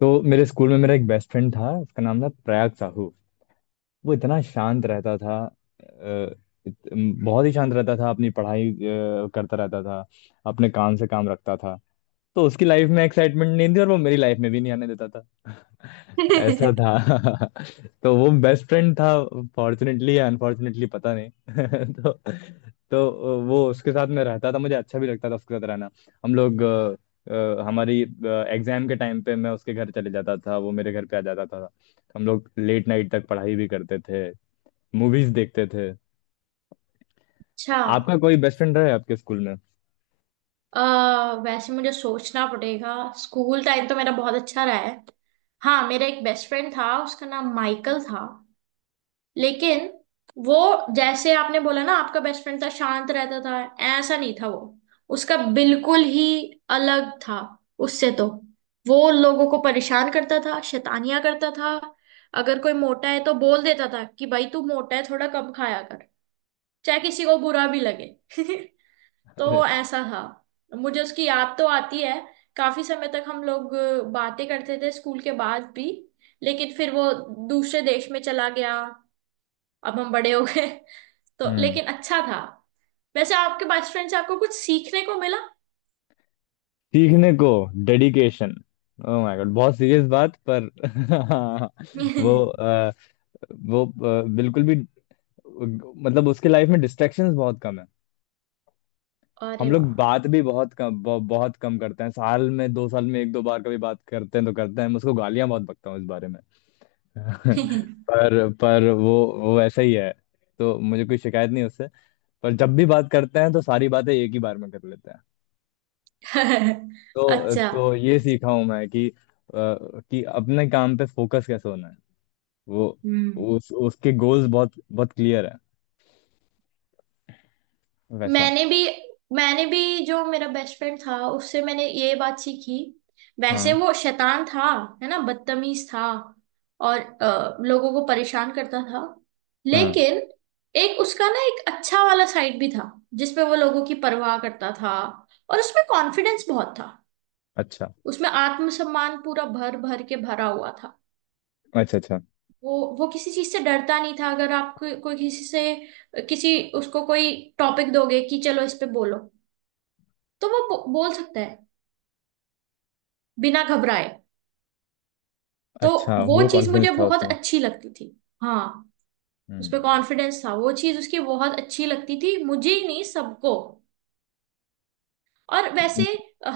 तो मेरे स्कूल में मेरा एक बेस्ट फ्रेंड था, उसका नाम था प्रयाग साहू। वो इतना शांत रहता था। अ, इत- बहुत ही शांत रहता था। अपनी पढ़ाई करता रहता था। अपने काम से काम रखता था। तो उसकी लाइफ में एक्साइटमेंट नहीं थी और वो मेरी लाइफ में भी नहीं आने देता था। ऐसा अच्छा। था। तो वो बेस्ट फ्रेंड था। फॉर्चुनेटली या अनफॉर्चुनेटली पता नहीं। तो तो वो, उसके साथ मैं रहता था, मुझे अच्छा भी लगता था उसके साथ रहना। हम लोग हमारी एग्जाम के टाइम पे मैं उसके घर चले जाता था, वो मेरे घर पे आ जाता था, तो हम लोग लेट नाइट तक पढ़ाई भी करते थे, मूवीज देखते थे। आपका कोई बेस्ट फ्रेंड रहा है आपके स्कूल में? वैसे मुझे सोचना पड़ेगा। स्कूल टाइम तो मेरा बहुत अच्छा रहा है। हाँ, मेरा एक बेस्ट फ्रेंड था, उसका नाम माइकल था। लेकिन वो, जैसे आपने बोला ना आपका बेस्ट फ्रेंड था शांत रहता था, ऐसा नहीं था वो। उसका बिल्कुल ही अलग था उससे तो। वो लोगों को परेशान करता था, शैतानियां करता था। अगर कोई मोटा है तो बोल देता था कि भाई तू मोटा है, थोड़ा कम खाया कर, चाहे किसी को बुरा भी लगे। तो वो ऐसा था। मुझे उसकी याद तो आती है। काफी समय तक हम लोग बातें करते थे स्कूल के बाद भी। लेकिन फिर वो दूसरे देश में चला गया। अब हम बड़े हो गए। तो अरे, लेकिन अच्छा था। वैसे आपके बेस्ट फ्रेंड से आपको कुछ सीखने को मिला? सीखने को डेडिकेशन। ओह माय गॉड, बहुत सीरियस बात पर। वो वो बिल्कुल भी, मतलब उसके लाइफ में डिस्ट्रैक्शंस बहुत कम है। हम अरे लोग वाह। बात भी बहुत कम बहुत कम करते हैं। साल में, दो साल में एक दो बार कभी बात करते हैं तो करते हैं। मैं उसको गालियां बहुत बकता हूँ इस बारे में। पर वो वैसा ही है, तो मुझे कोई शिकायत नहीं उससे। पर जब भी बात करते हैं तो सारी बातें एक ही बार में कर लेते हैं। तो अच्छा। तो ये सीखा हूं मैं कि कि अपने काम पे फोकस कैसे होना है। वो, हम्म। उस उसके गोल्स बहुत बहुत क्लियर है, वैसा। मैंने भी मैंने भी जो मेरा बेस्ट फ्रेंड था उससे मैंने ये बात सीखी। वैसे हाँ वो शैतान था, है ना, बदतमीज था और लोगों को परेशान करता था। हाँ। लेकिन एक उसका ना एक अच्छा वाला साइड भी था, जिसमें वो लोगों की परवाह करता था। और उसमें कॉन्फिडेंस बहुत था। अच्छा उसमें आत्मसम्मान पूरा भर भर के भरा हुआ था। अच्छा। अच्छा, वो किसी चीज से डरता नहीं था। अगर आप कोई कोई किसी से किसी उसको कोई टॉपिक दोगे कि चलो इस पे बोलो, तो वो बोल सकता है, बिना घबराए। तो अच्छा वो वो चीज मुझे कॉन्फिडेंस था बहुत उसमें। अच्छी लगती थी। हाँ। उस हम्म। पे कॉन्फिडेंस था, वो चीज उसकी बहुत अच्छी लगती थी, मुझे ही नहीं सबको। और वैसे,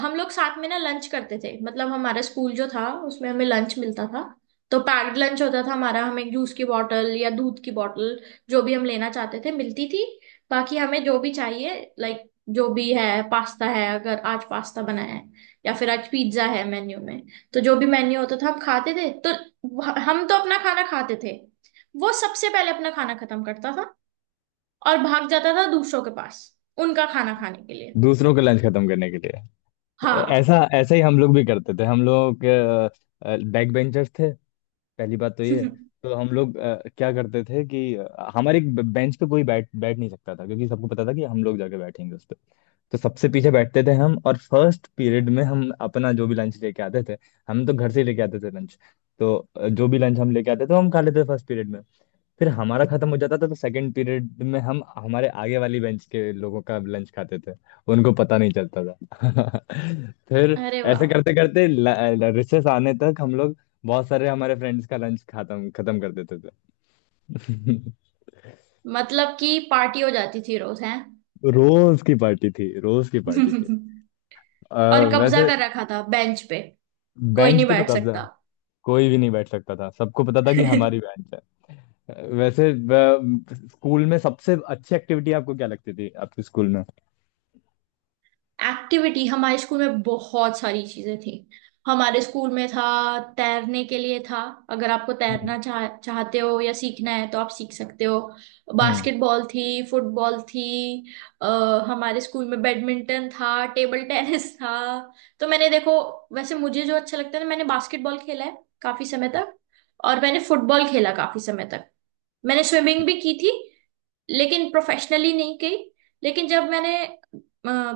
हम लोग साथ में ना लंच करते थे। मतलब हमारा स्कूल जो था उसमें हमें लंच मिलता था। तो पैक्ड लंच होता था हमारा। हमें जूस की बॉटल या दूध की बॉटल, जो भी हम लेना चाहते थे, मिलती थी। बाकी हमें जो भी चाहिए, लाइक, जो भी है, पास्ता है, अगर आज पास्ता बना है या फिर आज पिज्जा है मेन्यू में, तो जो भी मेन्यू होता था हम खाते थे। तो हम तो अपना खाना खाते थे, वो सबसे पहले अपना खाना खत्म करता था और भाग जाता था दूसरों के पास उनका खाना खाने के लिए। दूसरों का लंच खत्म करने के लिए। हाँ। ऐसा, ऐसा ही हम लोग भी करते थे। हम लोग बैक बेंचर्स थे, पहली बात तो ये है। तो हम लोग क्या करते थे कि हमारे एक बेंच पे कोई बैठ बैठ नहीं सकता था, क्योंकि सबको पता था कि हम लोग जाके बैठेंगे उस पे। तो सबसे पीछे बैठते थे हम, और फर्स्ट पीरियड में हम अपना जो भी लंच लेके आते थे, हम तो घर से ही लेके आते थे लंच, तो जो भी लंच हम लेके आते थे वो हम खा लेते थे फर्स्ट पीरियड में। फिर हमारा खत्म हो जाता था तो सेकंड पीरियड में हम हमारे आगे वाली बेंच के लोगों का लंच खाते थे, उनको पता नहीं चलता था। फिर अरे ऐसे वाह। करते करते रिसेस आने तक हम लोग बहुत सारे हमारे फ्रेंड्स का लंच खत्म खत्म कर देते थे। मतलब कि पार्टी हो जाती थी रोज हैं। रोज की पार्टी थी, रोज की पार्टी थी। अ, और कब्जा वैसे कर रखा था बेंच पे, कोई बेंच नहीं पे तो बैठ कब्जा, सकता। कोई भी नहीं बैठ सकता था, सबको पता था कि हमारी बेंच है। वैसे स्कूल में सबसे अच्छी एक्टिविटी आपको क्या लगती थी आपके स्कूल में? एक्टिविटी हमारे स्कूल में बहुत सारी चीजें थी। हमारे स्कूल में था, तैरने के लिए था, अगर आपको हम्म। तैरना चाहते हो या सीखना है तो आप सीख सकते हो। हम्म। बास्केटबॉल थी, फुटबॉल थी, अ, हमारे स्कूल में बैडमिंटन था, टेबल टेनिस था। तो मैंने देखो, वैसे मुझे जो अच्छा लगता था, मैंने बास्केटबॉल खेला है काफी समय तक, और मैंने फुटबॉल खेला काफी समय तक। मैंने स्विमिंग भी की थी, लेकिन प्रोफेशनली नहीं की। लेकिन जब मैंने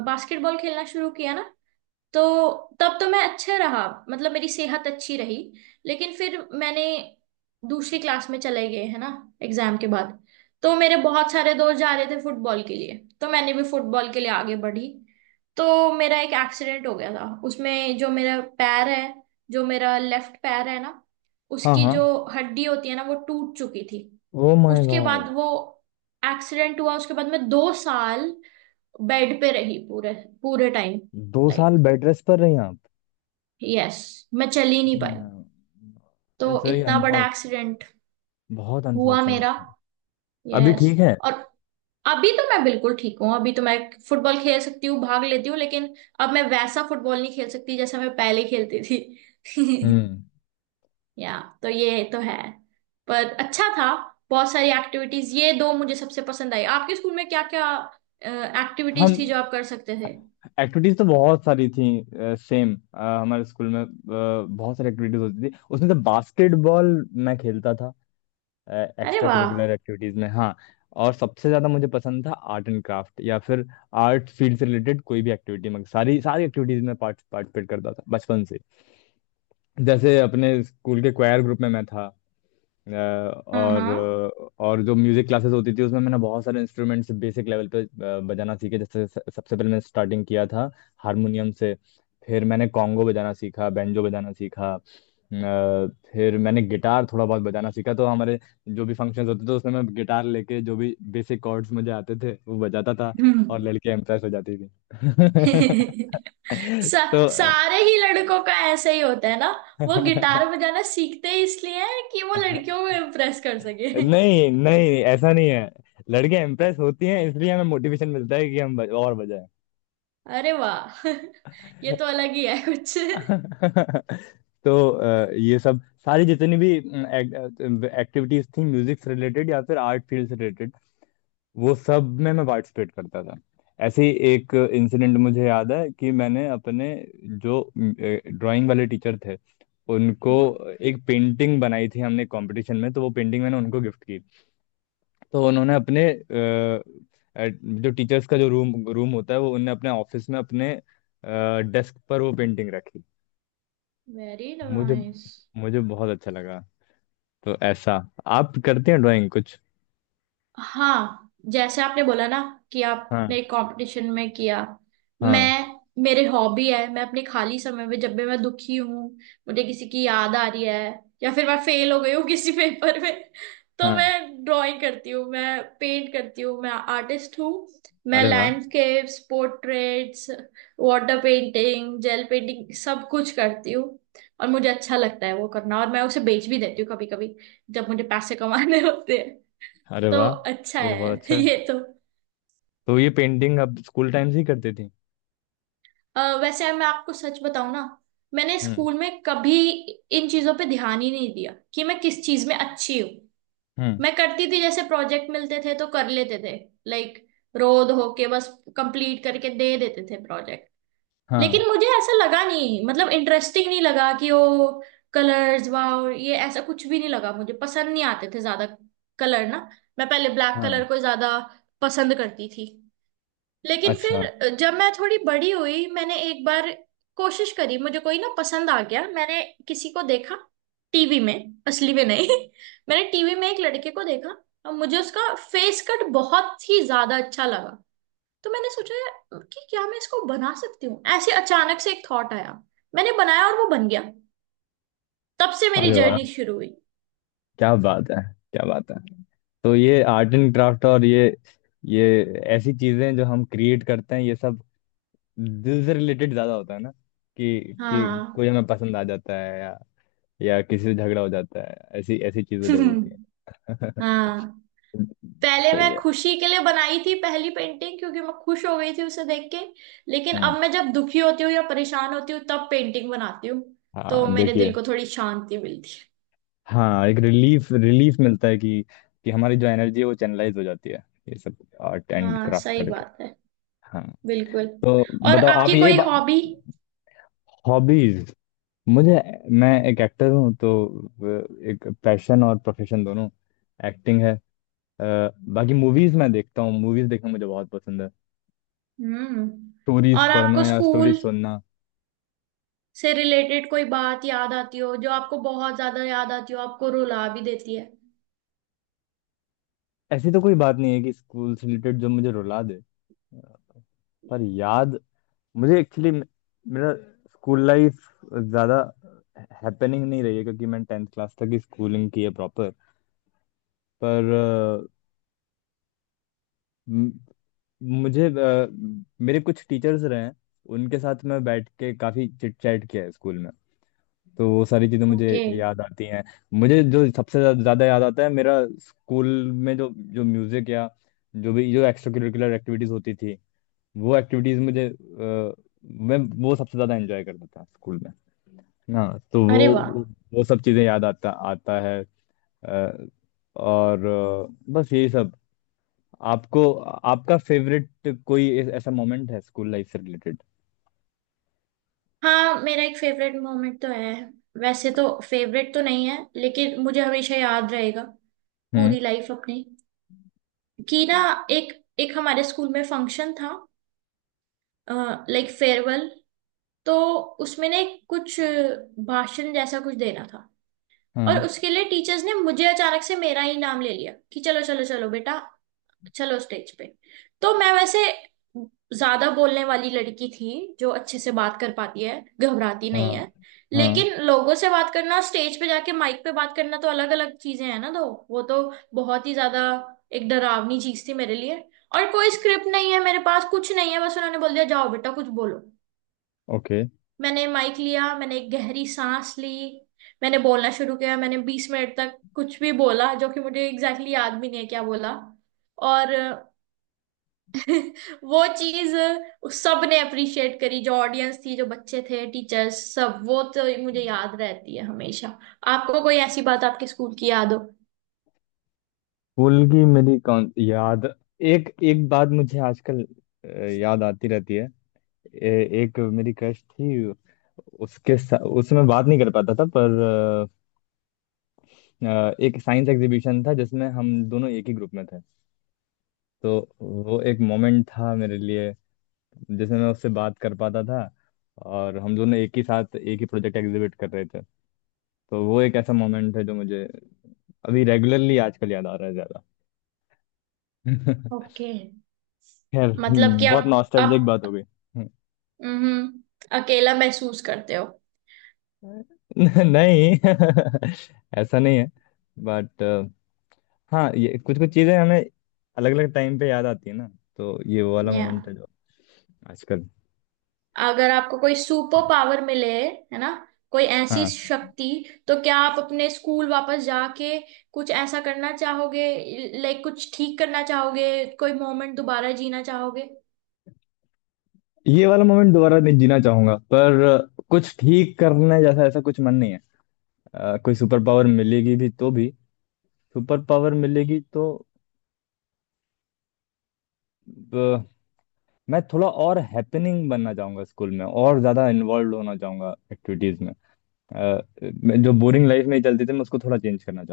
बास्केटबॉल खेलना शुरू किया ना, तो तब तो मैं अच्छा रहा, मतलब मेरी सेहत अच्छी रही। लेकिन फिर मैंने, दूसरी क्लास में चले गए है ना, एग्जाम के बाद, तो मेरे बहुत सारे दोस्त जा रहे थे फुटबॉल के लिए, तो मैंने भी फुटबॉल के लिए आगे बढ़ी। तो मेरा एक एक्सीडेंट हो गया था उसमें। जो मेरा पैर है, जो मेरा लेफ्ट पैर है ना, हाँ उसकी हाँ। जो हड्डी होती है ना, वो टूट चुकी थी। ओ माय उसके बाद गॉड। वो एक्सीडेंट हुआ, उसके बाद मैं दो साल बेड पे रही, पूरे पूरे टाइम। दो साल बेड रेस्ट पर रही आप? यस। मैं चल ही नहीं पाई। तो इट्स वेरी इतना बड़ा अनफॉर्चुनेट, एक्सीडेंट बहुत हुआ अनफॉर्चुनेट मेरा। था। अभी यस। ठीक है? और अभी तो मैं बिल्कुल ठीक हूँ। अभी तो मैं फुटबॉल खेल सकती हूँ, भाग लेती हूँ, लेकिन अब मैं वैसा फुटबॉल नहीं खेल सकती जैसा मैं पहले खेलती थी। हम्म। या तो ये तो है, पर अच्छा था। बहुत सारी एक्टिविटीज, ये दो मुझे सबसे पसंद आई। आपके स्कूल में क्या क्या एक्टिविटीज थी हम, जो आप कर सकते थे? एक्टिविटीज तो बहुत सारी थी। सेम हमारे स्कूल में बहुत सारी एक्टिविटीज होती थी, उसमें से बास्केटबॉल मैं खेलता था अरे एक्स्ट्रा वाह। करिकुलर एक्टिविटीज में। हाँ। और सबसे ज्यादा मुझे पसंद था आर्ट एंड क्राफ्ट, या फिर आर्ट फील्ड से रिलेटेड कोई भी एक्टिविटी, में सारी सारी एक्टिविटीज में पार्टिसिपेट करता था बचपन से। जैसे अपने स्कूल के क्वायर ग्रुप में मैं था, अ, हाँ और हाँ। और जो म्यूजिक क्लासेस होती थी उसमें मैंने बहुत सारे इंस्ट्रूमेंट्स बेसिक लेवल पे बजाना सीखे। जैसे सबसे पहले मैंने स्टार्टिंग किया था हारमोनियम से, फिर मैंने कॉन्गो बजाना सीखा, बैंजो बजाना सीखा, फिर मैंने गिटार थोड़ा बहुत बजाना सीखा। तो हमारे जो भी फंक्शंस होते थे उसमें मैं गिटार लेके जो भी बेसिक कॉर्ड्स मुझे आते थे वो बजाता था, और हम्म। लड़कियां इम्प्रेस हो जाती थी। सा, तो सारे ही लड़कों का ऐसे ही होता है ना, वो गिटार बजाना सीखते ही इसलिए हैं कि वो लड़कियों को इम्प्रेस कर सके। नहीं नहीं, ऐसा नहीं है। लड़कियां इंप्रेस होती हैं इसलिए हमें मोटिवेशन मिलता है कि हम और बजाएं। अरे वाह। ये तो अलग ही है कुछ। तो ये सब, सारी जितनी भी एक्टिविटीज थी म्यूजिक से रिलेटेड या फिर आर्ट फील्ड से रिलेटेड, वो सब में मैं पार्टिसिपेट करता था। ऐसे ही एक इंसिडेंट मुझे याद है कि मैंने अपने जो ड्राइंग वाले टीचर थे उनको एक पेंटिंग बनाई थी, हमने कंपटीशन में, तो वो पेंटिंग मैंने उनको गिफ्ट की। तो उन्होंने अपने जो टीचर्स का जो रूम रूम होता है, वो उन्होंने अपने ऑफिस में, अपने डेस्क पर वो पेंटिंग रखी। वेरी मुझे नाइस। मुझे बहुत अच्छा लगा। तो ऐसा। आप करते हैं ड्राइंग कुछ? हाँ, जैसे आपने बोला ना कि हाँ आपने कंपटीशन में किया। हाँ। मैं, मेरे हॉबी है, मैं अपने खाली समय में, जब भी मैं दुखी हूँ, मुझे किसी की याद आ रही है, या फिर मैं फेल हो गई हूँ किसी पेपर में, तो हाँ। मैं ड्राइंग करती हूँ, मैं पेंट करती हूँ, मैं आर्टिस्ट हूँ। मैं अरे वाह। Landscapes, portraits, water painting, gel painting, सब कुछ करती हूँ। और मुझे अच्छा लगता है वो करना, और मैं उसे बेच भी देती हूँ कभी कभी, जब मुझे पैसे कमाने होते। अरे तो वाह, अच्छा ये तो है बहुत अच्छा है। ये तो। तो ये पेंटिंग आप स्कूल टाइम से ही करते थे? वैसे मैं आपको सच बताऊं ना, मैंने हम्म। स्कूल में कभी इन चीजों पे ध्यान ही नहीं दिया कि मैं किस चीज में अच्छी हूँ। हम्म। मैं करती थी, जैसे प्रोजेक्ट मिलते थे तो कर लेते थे। लाइक, रोज होके बस कंप्लीट करके दे देते थे प्रोजेक्ट। हाँ लेकिन मुझे ऐसा लगा नहीं, मतलब इंटरेस्टिंग नहीं लगा कि ओ कलर्स वाओ, ये ऐसा कुछ भी नहीं लगा। मुझे पसंद नहीं आते थे ज्यादा कलर ना। मैं पहले ब्लैक हाँ। कलर को ज्यादा पसंद करती थी। लेकिन अच्छा। फिर जब मैं थोड़ी बड़ी हुई, मैंने एक बार कोशिश करी, मुझे कोई ना पसंद आ गया, मैंने किसी को देखा टीवी में, असली में नहीं। मैंने टीवी में एक लड़के को देखा, और मुझे उसका फेस कट बहुत ही ज्यादा अच्छा लगा। तो मैंने सोचा कि क्या मैं इसको बना सकती हूँ, ऐसे अचानक से एक थॉट आया। मैंने बनाया और वो बन गया। तब से मेरी अरे वाह, जर्नी शुरू हुई। क्या बात है, क्या बात है। तो ये आर्ट एंड क्राफ्ट, और ये ऐसी चीजें जो हम क्रिएट करते हैं ये सब दिल से रिलेटेड ज्यादा होता है ना? कि कि हाँ। कोई हमें पसंद आ जाता है, या किसी से झगड़ा हो जाता है, ऐसी ऐसी चीजें जब होती है। हाँ। पहले सही मैं है। खुशी के लिए बनाई थी पहली पेंटिंग, क्योंकि मैं खुश हो गई थी उसे देख के। लेकिन हम्म। अब मैं जब दुखी होती हूँ या परेशान होती हूँ, तब पेंटिंग बनाती हूँ, तो हाँ मेरे दिल देखिए। को थोड़ी शांति मिलती हाँ, एक रिलीफ रिलीफ मिलता है कि हमारी जो एनर्जी है वो चैनलाइज हो जाती है, ये सब आर्ट है। एंड हाँ, क्राफ्ट सही करके। बात है, हाँ। बिल्कुल। तो और बताओ आप आपकी ये कोई बा... हॉबी? हॉबीज, मुझे, मैं एक एक्टर हूँ तो एक पैशन और प्रोफेशन दोनों एक्टिंग है। अ, बाकी मूवीज मैं देखता हूँ, मूवीज देखना मुझे बहुत पसंद है, हम्म। स्टोरीज और आपको पढ़ना या स्कूल स्टोरीज सुनना। से रिलेटेड कोई बात याद आती हो, जो आपको बहुत ज्यादा याद आती हो, आपको रुला भी देती है? ऐसी तो कोई बात नहीं है कि स्कूल से रिलेटेड जो मुझे रुला दे, पर याद, मुझे एक्चुअली मेरा स्कूल लाइफ ज्यादा हैपनिंग नहीं रही है क्योंकि मैंने टेंथ क्लास तक ही स्कूलिंग की है प्रॉपर। पर म- मुझे मेरे कुछ टीचर्स रहे हैं, उनके साथ मैं बैठ के काफी चिट चैट किया है स्कूल में, तो वो सारी चीज़ें मुझे ओके। याद आती हैं। मुझे जो ज़्यादा याद आता है, मेरा स्कूल में जो, जो म्यूज़िक या जो भी जो एक्स्ट्रा करिकुलर एक्टिविटीज़ होती थी, वो एक्टिविटीज़ मुझे मैं वो सबसे ज़्यादा एंजॉय करता था स्कूल में ना। तो अरे वाह। वो सब चीज़ें याद आता आता है अ, और बस यही सब। आपको, आपका फेवरेट कोई ऐसा मोमेंट है स्कूल लाइफ से रिलेटेड? हाँ, मेरा एक फेवरेट मोमेंट तो है। वैसे तो फेवरेट तो नहीं है, लेकिन मुझे हमेशा याद रहेगा हम्म। पूरी लाइफ अपनी, कि ना, एक एक हमारे स्कूल में फंक्शन था, लाइक फेयरवेल, तो उसमें ना एक कुछ भाषण जैसा कुछ देना था। और हाँ उसके लिए टीचर्स ने मुझे अचानक से, मेरा ही नाम ले लिया कि चलो चलो चलो बेटा, चलो स्टेज पे। तो मैं वैसे ज्यादा बोलने वाली लड़की थी जो अच्छे से बात कर पाती है, घबराती नहीं हाँ। है। हाँ। लेकिन लोगों से बात करना, स्टेज पे जाके माइक पे बात करना तो अलग अलग चीजें हैं ना। तो वो तो बहुत ही ज्यादा एक डरावनी चीज थी मेरे लिए। और कोई स्क्रिप्ट नहीं है मेरे पास, कुछ नहीं है, बस उन्होंने बोल दिया जाओ बेटा कुछ बोलो। ओके। मैंने माइक लिया, मैंने एक गहरी सांस ली, मैंने बोलना शुरू किया। मैंने 20 मिनट तक कुछ भी बोला, जो कि मुझे एग्जैक्टली exactly याद भी नहीं है क्या बोला। और वो चीज सबने अप्रिशिएट करी, जो ऑडियंस थी, जो बच्चे थे, टीचर्स, सब। वो तो मुझे याद रहती है हमेशा। आपको कोई ऐसी बात आपके स्कूल की याद हो? स्कूल की मेरी कौन याद, एक एक बात मुझे आजकल अ, याद आती रहती है। एक मेरी क्रश थी, उसमें बात नहीं कर पाता था, पर एक साइंस एग्जीबिशन था जिसमें हम दोनों एक ही ग्रुप में थे, तो वो एक मोमेंट था मेरे लिए जिसमें मैं उससे बात कर पाता था, और हम दोनों एक ही साथ एक ही प्रोजेक्ट एग्जीबिट कर रहे थे। तो वो एक ऐसा मोमेंट है जो मुझे अभी रेगुलरली आजकल याद आ रहा है ज्यादा। ओके। खैर, मतलब कि बहुत आप नॉस्टैल्जिक बात हो आप गई। हम्म, अकेला महसूस करते हो? नहीं, ऐसा नहीं है। बट हाँ, ये कुछ कुछ चीजें हमें अलग अलग टाइम पे याद आती है ना। तो ये वो वाला या मोमेंट है जो आजकल। अगर आपको कोई सुपर हाँ। पावर मिले है ना, कोई ऐसी हाँ। शक्ति, तो क्या आप अपने स्कूल वापस जाके कुछ ऐसा करना चाहोगे, लाइक कुछ ठीक करना चाहोगे, कोई मोमेंट दोबारा जीना चाहोगे? ये वाला मोमेंट दोबारा नहीं जीना चाहूंगा, पर कुछ ठीक करने जैसा ऐसा कुछ मन नहीं है। कोई सुपर पावर मिलेगी भी तो भी, सुपर पावर मिलेगी तो अ, मैं थोड़ा और हैपनिंग बनना चाहूंगा स्कूल में, और ज्यादा इन्वॉल्व होना चाहूंगा एक्टिविटीज में। अ, जो बोरिंग लाइफ में चलती थी मैं उसको थोड़ा चेंज करना,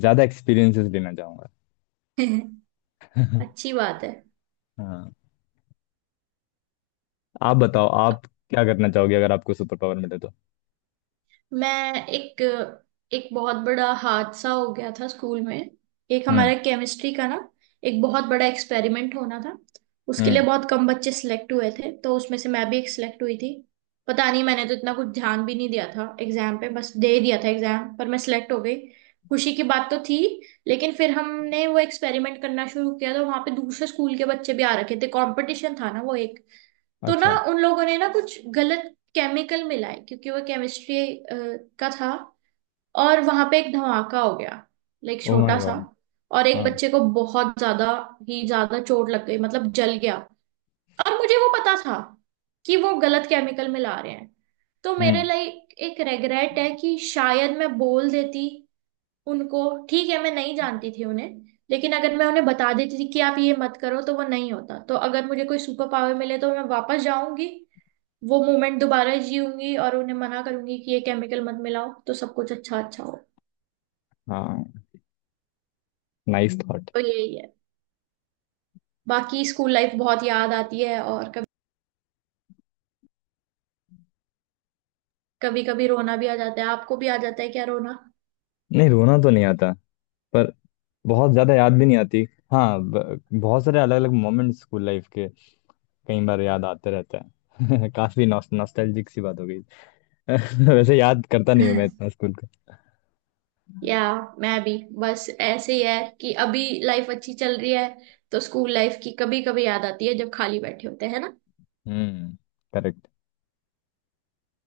ज्यादा एक्सपीरियंसेस लेना चाहूंगा। अच्छी बात है। हाँ। आप बताओ, आप क्या करना चाहोगे अगर आपको सुपर पावर मिले तो? मैं एक, बहुत बड़ा हादसा हो गया था स्कूल में। एक हम्म। हमारा केमिस्ट्री का ना, एक बहुत बड़ा एक्सपेरिमेंट होना था। उसके हम्म। लिए बहुत कम बच्चे सिलेक्ट हुए थे, तो उसमें से मैं भी एक सिलेक्ट हुई थी। पता नहीं, मैंने तो इतना कुछ ध्यान भी नहीं दिया था एग्जाम पे, बस दे दिया था एग्जाम, पर मैं सिलेक्ट हो गई। खुशी की बात तो थी। लेकिन फिर हमने वो एक्सपेरिमेंट करना शुरू किया, तो वहां पे दूसरे स्कूल के बच्चे भी आ रखे थे, कंपटीशन था ना वो एक। तो ना अच्छा। उन लोगों ने ना कुछ गलत केमिकल मिलाए, क्योंकि वो केमिस्ट्री का था। और वहां पे एक धमाका हो गया, लाइक ओ माय छोटा सा। गॉड। और एक हाँ। बच्चे को बहुत ज्यादा ही ज्यादा चोट लग गई, मतलब जल गया। और मुझे वो पता था कि वो गलत केमिकल मिला रहे हैं। तो मेरे हम्म। लिए एक रेग्रेट है कि शायद मैं बोल देती उनको। ठीक है, मैं नहीं जानती थी उन्हें, लेकिन अगर मैं उन्हें बता देती थी कि आप ये मत करो तो वो नहीं होता। तो अगर मुझे कोई सुपर पावर मिले, तो मैं वापस जाऊंगी, वो मोमेंट दोबारा जीऊंगी और उन्हें मना करूंगी कि ये केमिकल मत मिलाओ, तो सब कुछ अच्छा अच्छा हो। हाँ, नाइस थॉट। तो यही है। बाकी स्कूल लाइफ बहुत याद आती है, और कभी, कभी कभी रोना भी आ जाता है। आपको भी आ जाता है क्या रोना? नहीं, रोना तो नहीं आता, पर बहुत ज्यादा याद भी नहीं आती। हाँ, बहुत सारे अलग अलग मोमेंट स्कूल लाइफ के कई बार याद आते रहते हैं। काफी नॉस्टैल्जिक सी बात हो गई। वैसे याद करता नहीं हूँ मैं इतना स्कूल का। या, मैं भी, बस ऐसे ही है कि अभी लाइफ अच्छी चल रही है, तो स्कूल लाइफ की कभी कभी याद आती है, जब खाली बैठे होते हैं ना। हम्म।